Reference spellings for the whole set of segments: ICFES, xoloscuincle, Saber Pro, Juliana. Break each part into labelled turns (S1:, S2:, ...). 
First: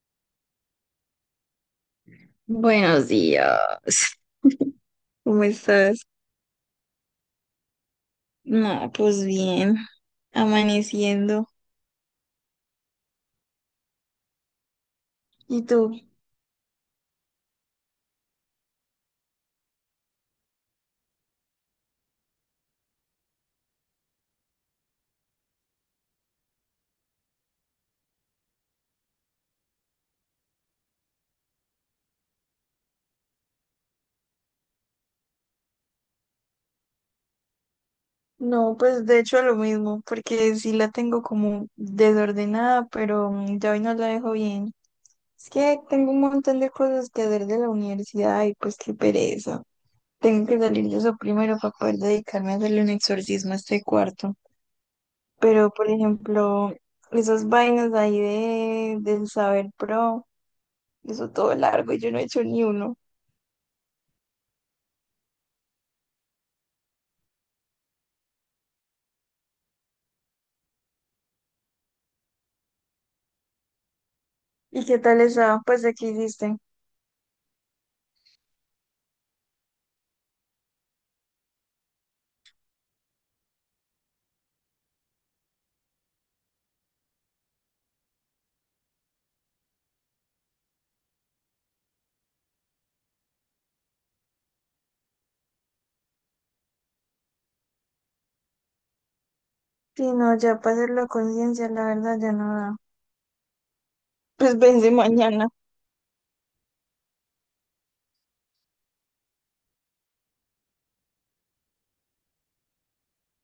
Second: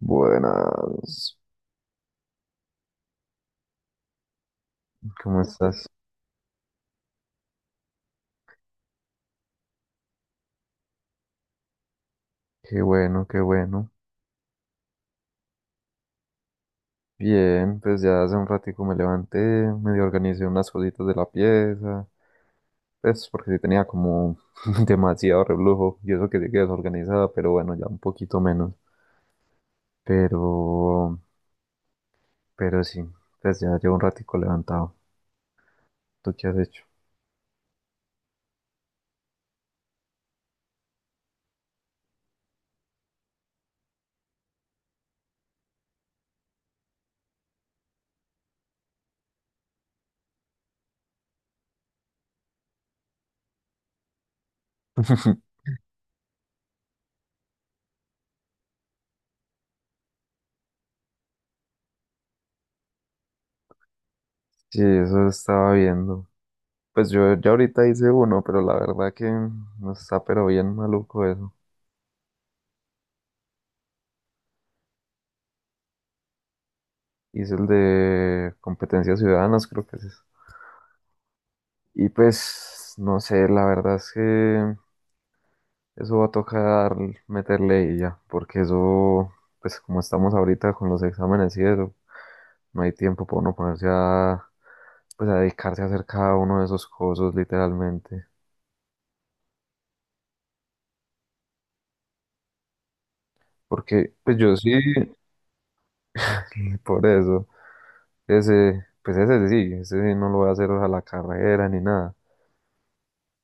S1: Buenas,
S2: Buenos días.
S1: ¿cómo
S2: ¿Cómo
S1: estás?
S2: estás? No, pues bien, amaneciendo.
S1: Qué bueno, qué bueno.
S2: ¿Y tú?
S1: Bien, pues ya hace un ratico me levanté, medio organicé unas cositas de la pieza, pues porque sí tenía como demasiado reblujo y eso que sí que desorganizada, pero bueno, ya un poquito menos. Pero, pero sí, pues ya llevo un ratico levantado. ¿Tú qué has hecho?
S2: No, pues de hecho lo mismo, porque sí la tengo como desordenada, pero ya hoy no la dejo bien. Es que tengo un montón de cosas que hacer de la universidad y pues qué pereza. Tengo que salir de eso primero para poder dedicarme a hacerle un exorcismo a este cuarto. Pero, por ejemplo, esas vainas ahí del Saber Pro, eso todo largo y yo no he hecho ni uno.
S1: Sí, eso estaba viendo. Pues yo ya ahorita hice uno, pero la verdad que no está pero bien maluco eso.
S2: ¿Y qué tal estaba? Pues aquí diste.
S1: Y es el de competencias ciudadanas, creo que es eso. Y pues, no sé, la verdad es que eso va a tocar meterle y ya, porque eso, pues como estamos ahorita con los exámenes y eso, no hay tiempo para uno ponerse a, pues a dedicarse a hacer cada uno de esos cosas, literalmente.
S2: Sí, no, ya para hacerlo a conciencia, la verdad ya no da.
S1: Porque, pues yo
S2: Pues
S1: sí,
S2: vence mañana.
S1: por eso, ese, pues ese sí no lo voy a hacer a la carrera ni nada,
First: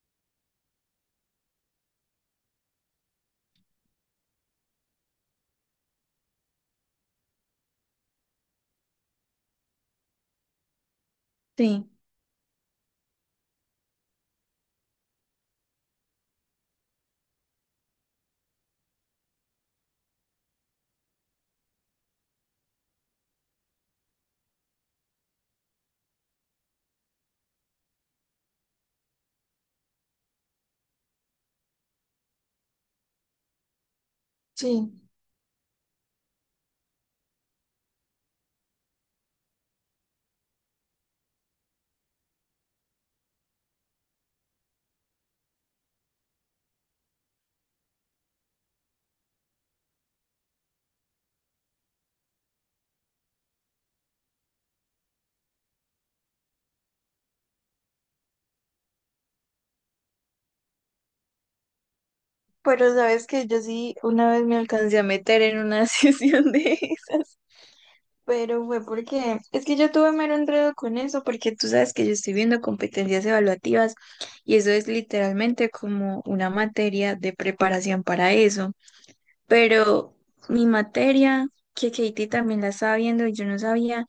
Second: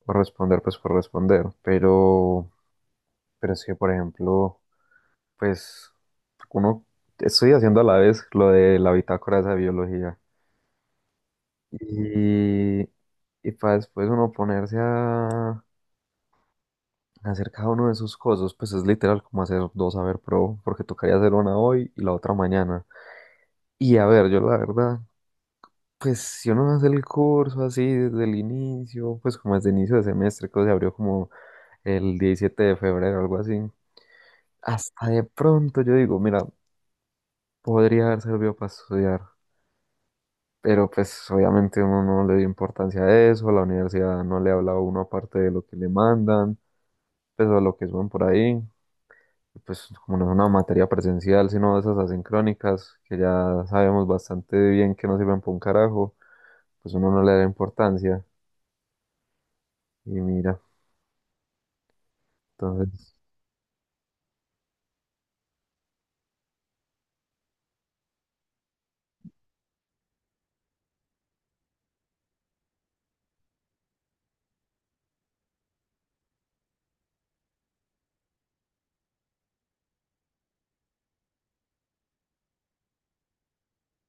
S1: por responder, pues por responder, pero es que, por ejemplo, pues uno estoy haciendo a la vez lo de la bitácora esa de biología.
S2: Sí.
S1: Y, y para después uno ponerse a hacer cada uno de sus cosas, pues es literal como hacer dos haber pro, porque tocaría hacer una hoy y la otra mañana. Y a ver, yo la verdad, pues si uno hace el curso así desde el inicio, pues como desde el inicio de semestre, que se abrió como el 17 de febrero, algo así,
S2: Sí.
S1: hasta de pronto yo digo, mira, podría haber servido para estudiar. Pero pues obviamente uno no le dio importancia a eso, la universidad no le habla a uno aparte de lo que le mandan, pues o lo que suben por ahí, y, pues como no es una materia presencial, sino de esas asincrónicas, que ya sabemos bastante bien que no sirven para un carajo, pues uno no le da importancia, y mira,
S2: Pero
S1: entonces,
S2: sabes que yo sí una vez me alcancé a meter en una sesión de esas. Pero fue porque es que yo tuve mero enredo con eso, porque tú sabes que yo estoy viendo competencias evaluativas y eso es literalmente como una materia de preparación para eso. Pero mi materia, que Katie también la estaba viendo y yo no sabía,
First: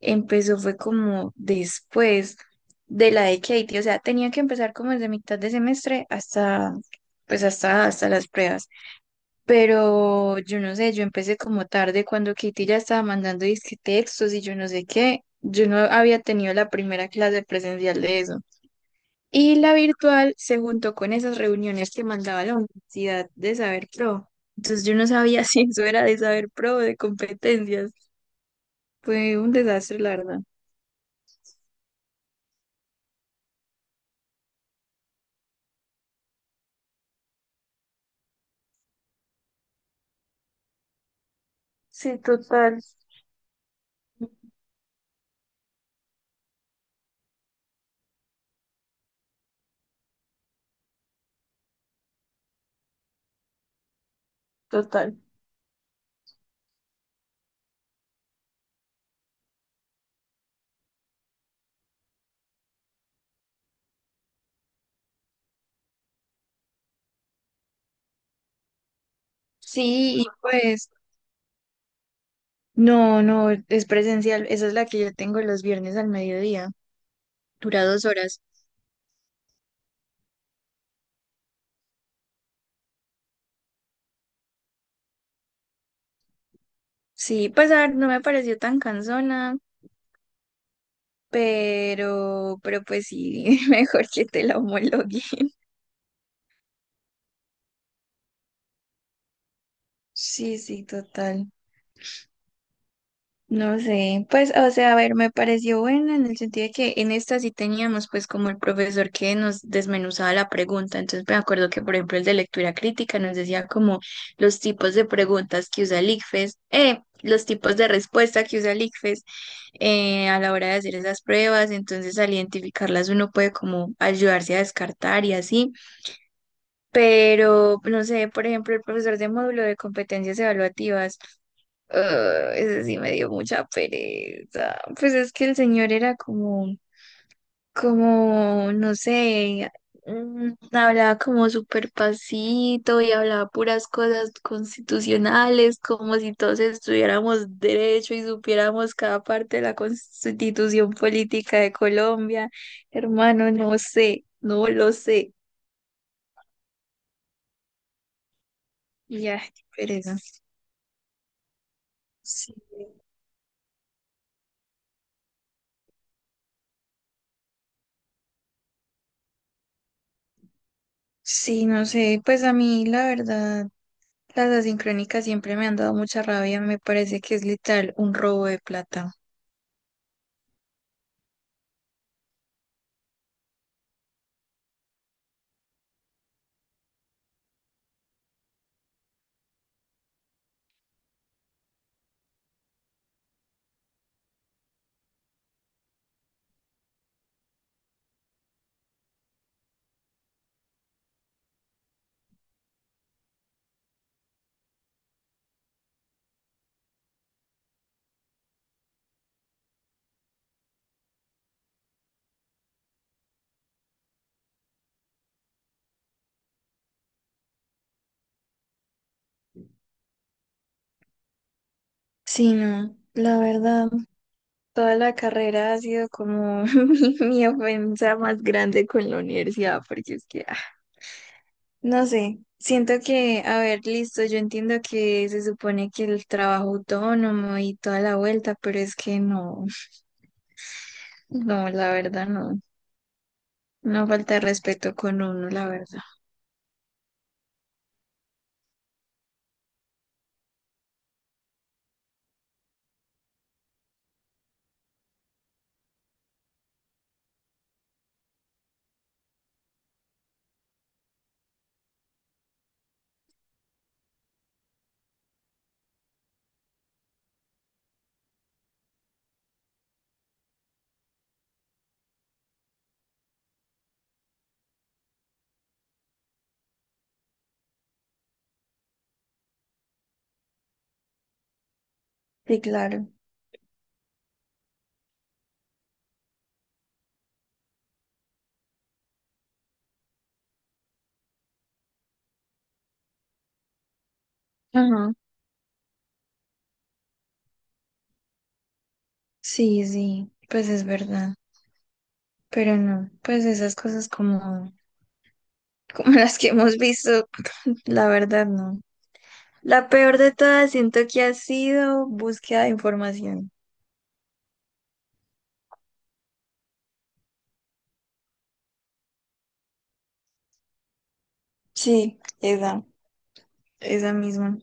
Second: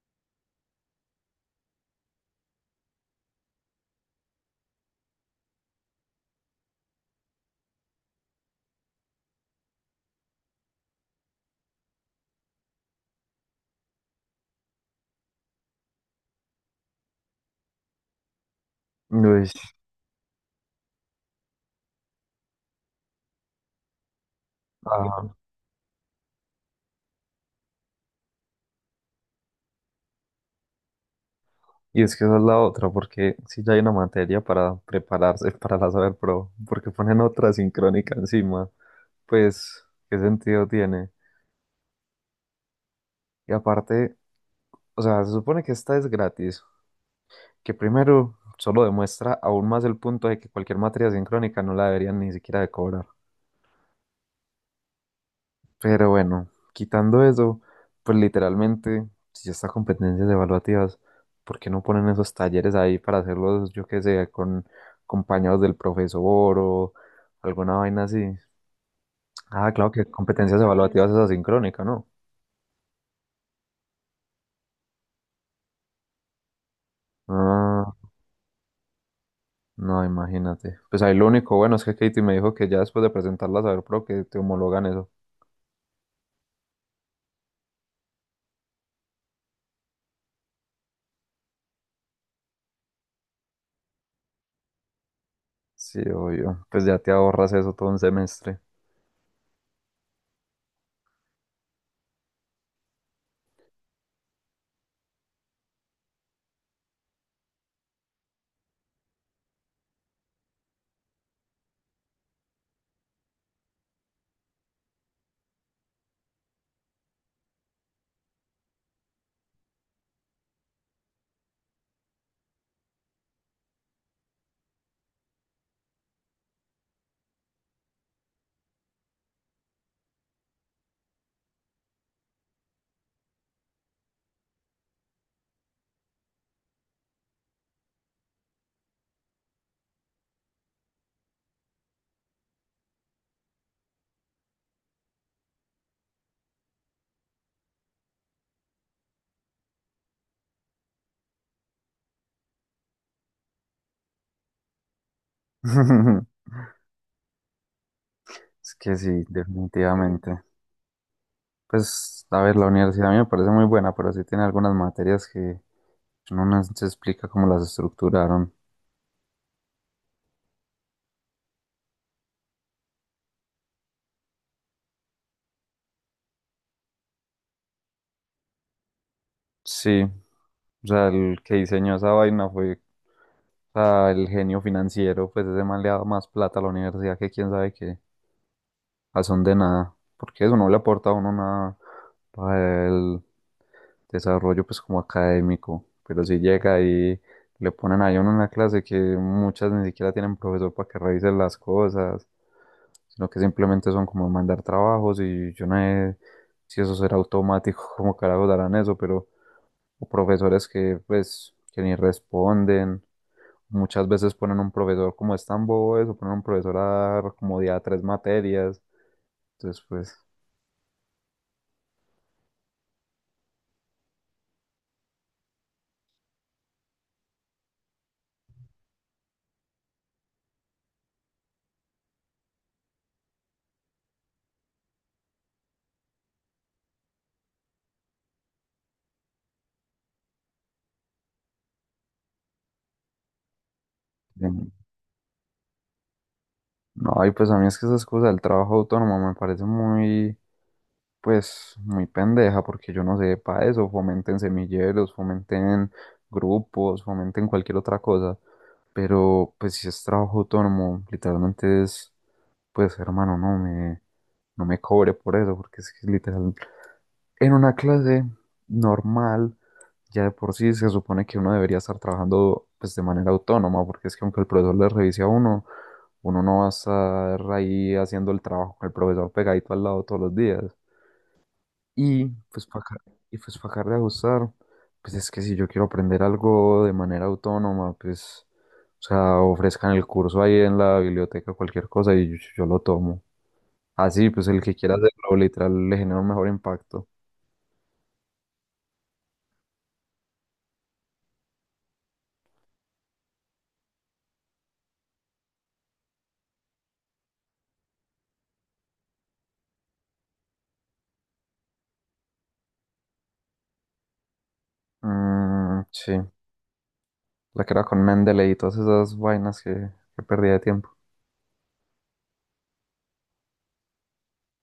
S2: empezó fue como después de la de Katie. O sea, tenía que empezar como desde mitad de semestre hasta, pues hasta, hasta las pruebas. Pero yo no sé, yo empecé como tarde cuando Katie ya estaba mandando disque textos y yo no sé qué. Yo no había tenido la primera clase presencial de eso.
S1: uy,
S2: Y la virtual se juntó con esas reuniones que mandaba la Universidad de Saber Pro. Entonces yo no
S1: ah,
S2: sabía si eso era de Saber Pro o de competencias. Fue un desastre, la verdad.
S1: y es que esa es la otra, porque si ya hay una materia para prepararse para la saber pro, porque ponen otra asincrónica encima, pues, ¿qué sentido tiene?
S2: Sí, total,
S1: Y aparte... O sea, se supone que esta es gratis, que primero solo demuestra aún más el punto de que cualquier materia sincrónica no la deberían ni siquiera de cobrar.
S2: total.
S1: Pero bueno, quitando eso, pues literalmente, si ya está competencias evaluativas, ¿por qué no ponen esos talleres ahí para hacerlos, yo qué sé, con compañeros del profesor o alguna vaina así? Ah, claro que
S2: Sí, y
S1: competencias
S2: pues
S1: evaluativas es asincrónica, ¿no?
S2: no, no, es presencial. Esa es la que yo tengo los viernes al mediodía. Dura
S1: Ah,
S2: dos horas.
S1: no, imagínate. Pues ahí lo único bueno es que Katie me dijo que ya después de presentarlas a saber Pro que te homologan eso.
S2: Sí, pues a ver, no me pareció tan cansona, pero pues sí, mejor que te la homologuen.
S1: Sí, obvio. Pues ya te ahorras eso todo un semestre.
S2: Sí, sí, total. No sé, pues, o sea, a ver, me pareció buena en el sentido de que en esta sí teníamos pues como el profesor que nos desmenuzaba la pregunta, entonces me acuerdo que por ejemplo el de lectura crítica nos decía como los tipos de preguntas que usa el ICFES, los tipos de respuesta que usa el ICFES a la hora de hacer esas pruebas, entonces al identificarlas uno puede como ayudarse a descartar y así. Pero, no sé, por ejemplo, el profesor de módulo de competencias evaluativas, ah, ese sí me dio mucha pereza. Pues es que el señor era como, no sé, hablaba como súper pasito y hablaba puras cosas constitucionales, como si todos estudiáramos derecho y supiéramos cada parte de la constitución política de Colombia. Hermano, no sé, no lo sé.
S1: Es que sí,
S2: Ya, qué pereza.
S1: definitivamente. Pues, a ver, la universidad a mí me parece muy buena, pero sí tiene algunas materias que no nos se explica cómo las estructuraron.
S2: Sí, no sé, pues a mí la verdad, las asincrónicas siempre me han dado mucha rabia, me parece que es literal un robo de plata.
S1: Sí, o sea, el que diseñó esa vaina fue, o sea, el genio financiero, pues ese man le ha dado más plata a la universidad que quién sabe qué, a son de nada, porque eso no le aporta a uno nada para desarrollo pues como académico, pero si llega y le ponen ahí a uno en la clase que muchas ni siquiera tienen profesor para que revisen las cosas, sino que simplemente son como mandar trabajos y yo no sé si eso será automático, cómo carajos darán eso, pero o profesores que pues que ni responden. Muchas veces ponen un profesor como es tan bobo eso, ponen un profesor a dar como día tres materias. Entonces, pues,
S2: Sí, no, la verdad, toda la carrera ha sido como mi ofensa más grande con la universidad, porque es que, ah, no sé, siento que, a ver, listo, yo entiendo que se supone que el trabajo autónomo y toda la vuelta, pero es que no, no, la verdad no, no falta de
S1: em,
S2: respeto con uno, la verdad.
S1: no, y pues a mí es que esas cosas del trabajo autónomo me parecen muy, pues muy pendeja, porque yo no sé para eso, fomenten semilleros, fomenten grupos, fomenten cualquier otra cosa, pero pues si es trabajo autónomo, literalmente es, pues hermano, no me cobre por eso, porque es que literal, en una clase normal, ya de por sí se supone que uno debería estar trabajando pues de manera autónoma, porque es que aunque el profesor le revise a uno, uno no va a estar ahí haciendo el trabajo con el profesor pegadito al lado todos los días. Y
S2: Sí,
S1: pues para,
S2: claro.
S1: y pues para acabar de ajustar, pues es que si yo quiero aprender algo de manera autónoma, pues, o sea, ofrezcan el curso ahí en la biblioteca, cualquier cosa, y yo lo tomo. Así, pues el que quiera
S2: Ajá.
S1: hacerlo, literal, le genera un mejor impacto.
S2: Sí, sí, pues es verdad, pero no, pues esas cosas como, como las que hemos visto, la verdad no. La peor de todas siento que ha sido búsqueda de información.
S1: Mm, sí, la que era con Mendeley y todas esas vainas que perdía de tiempo.
S2: Sí, esa misma.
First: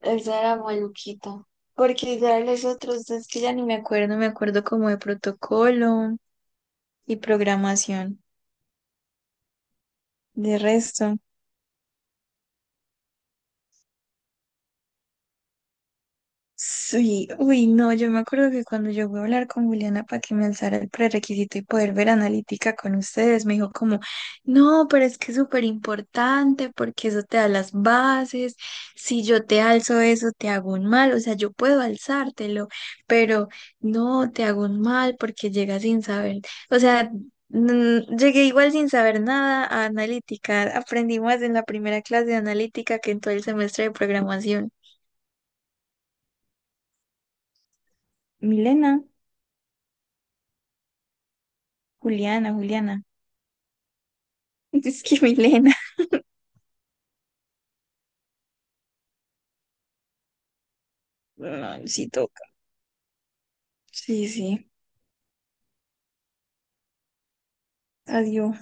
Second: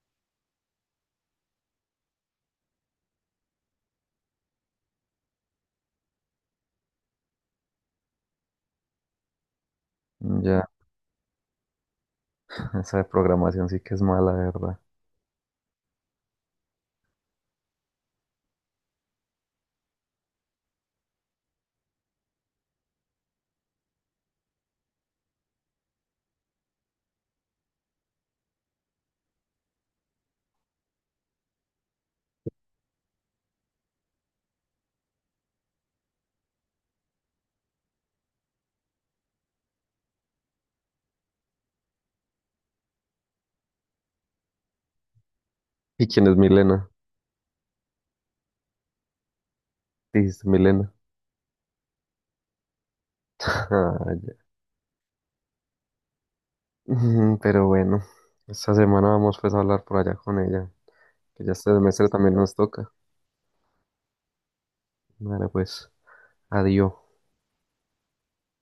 S2: Esa era maluquita. Porque ya los otros, es que ya ni me acuerdo, me acuerdo como de protocolo y programación.
S1: Mm,
S2: De
S1: ya,
S2: resto.
S1: esa de programación sí que es mala, de verdad.
S2: Sí, uy, no, yo me acuerdo que cuando yo voy a hablar con Juliana para que me alzara el prerequisito y poder ver analítica con ustedes, me dijo como, no, pero es que es súper importante porque eso te da las bases, si yo te alzo eso te hago un mal, o sea, yo puedo alzártelo, pero no, te hago un mal porque llegas sin saber, o sea, llegué igual sin saber nada a analítica, aprendí más en la primera clase de analítica que en todo el semestre de programación.
S1: ¿Y quién es Milena?
S2: Milena.
S1: Dijiste Milena.
S2: Juliana, Juliana.
S1: Ah, ya.
S2: Es que Milena.
S1: Ujú, pero bueno, esta semana vamos pues a hablar por allá con ella, que ya este
S2: Ay,
S1: semestre
S2: sí
S1: también
S2: toca.
S1: nos toca.
S2: Sí, sí.
S1: Vale, pues, adiós.
S2: Adiós.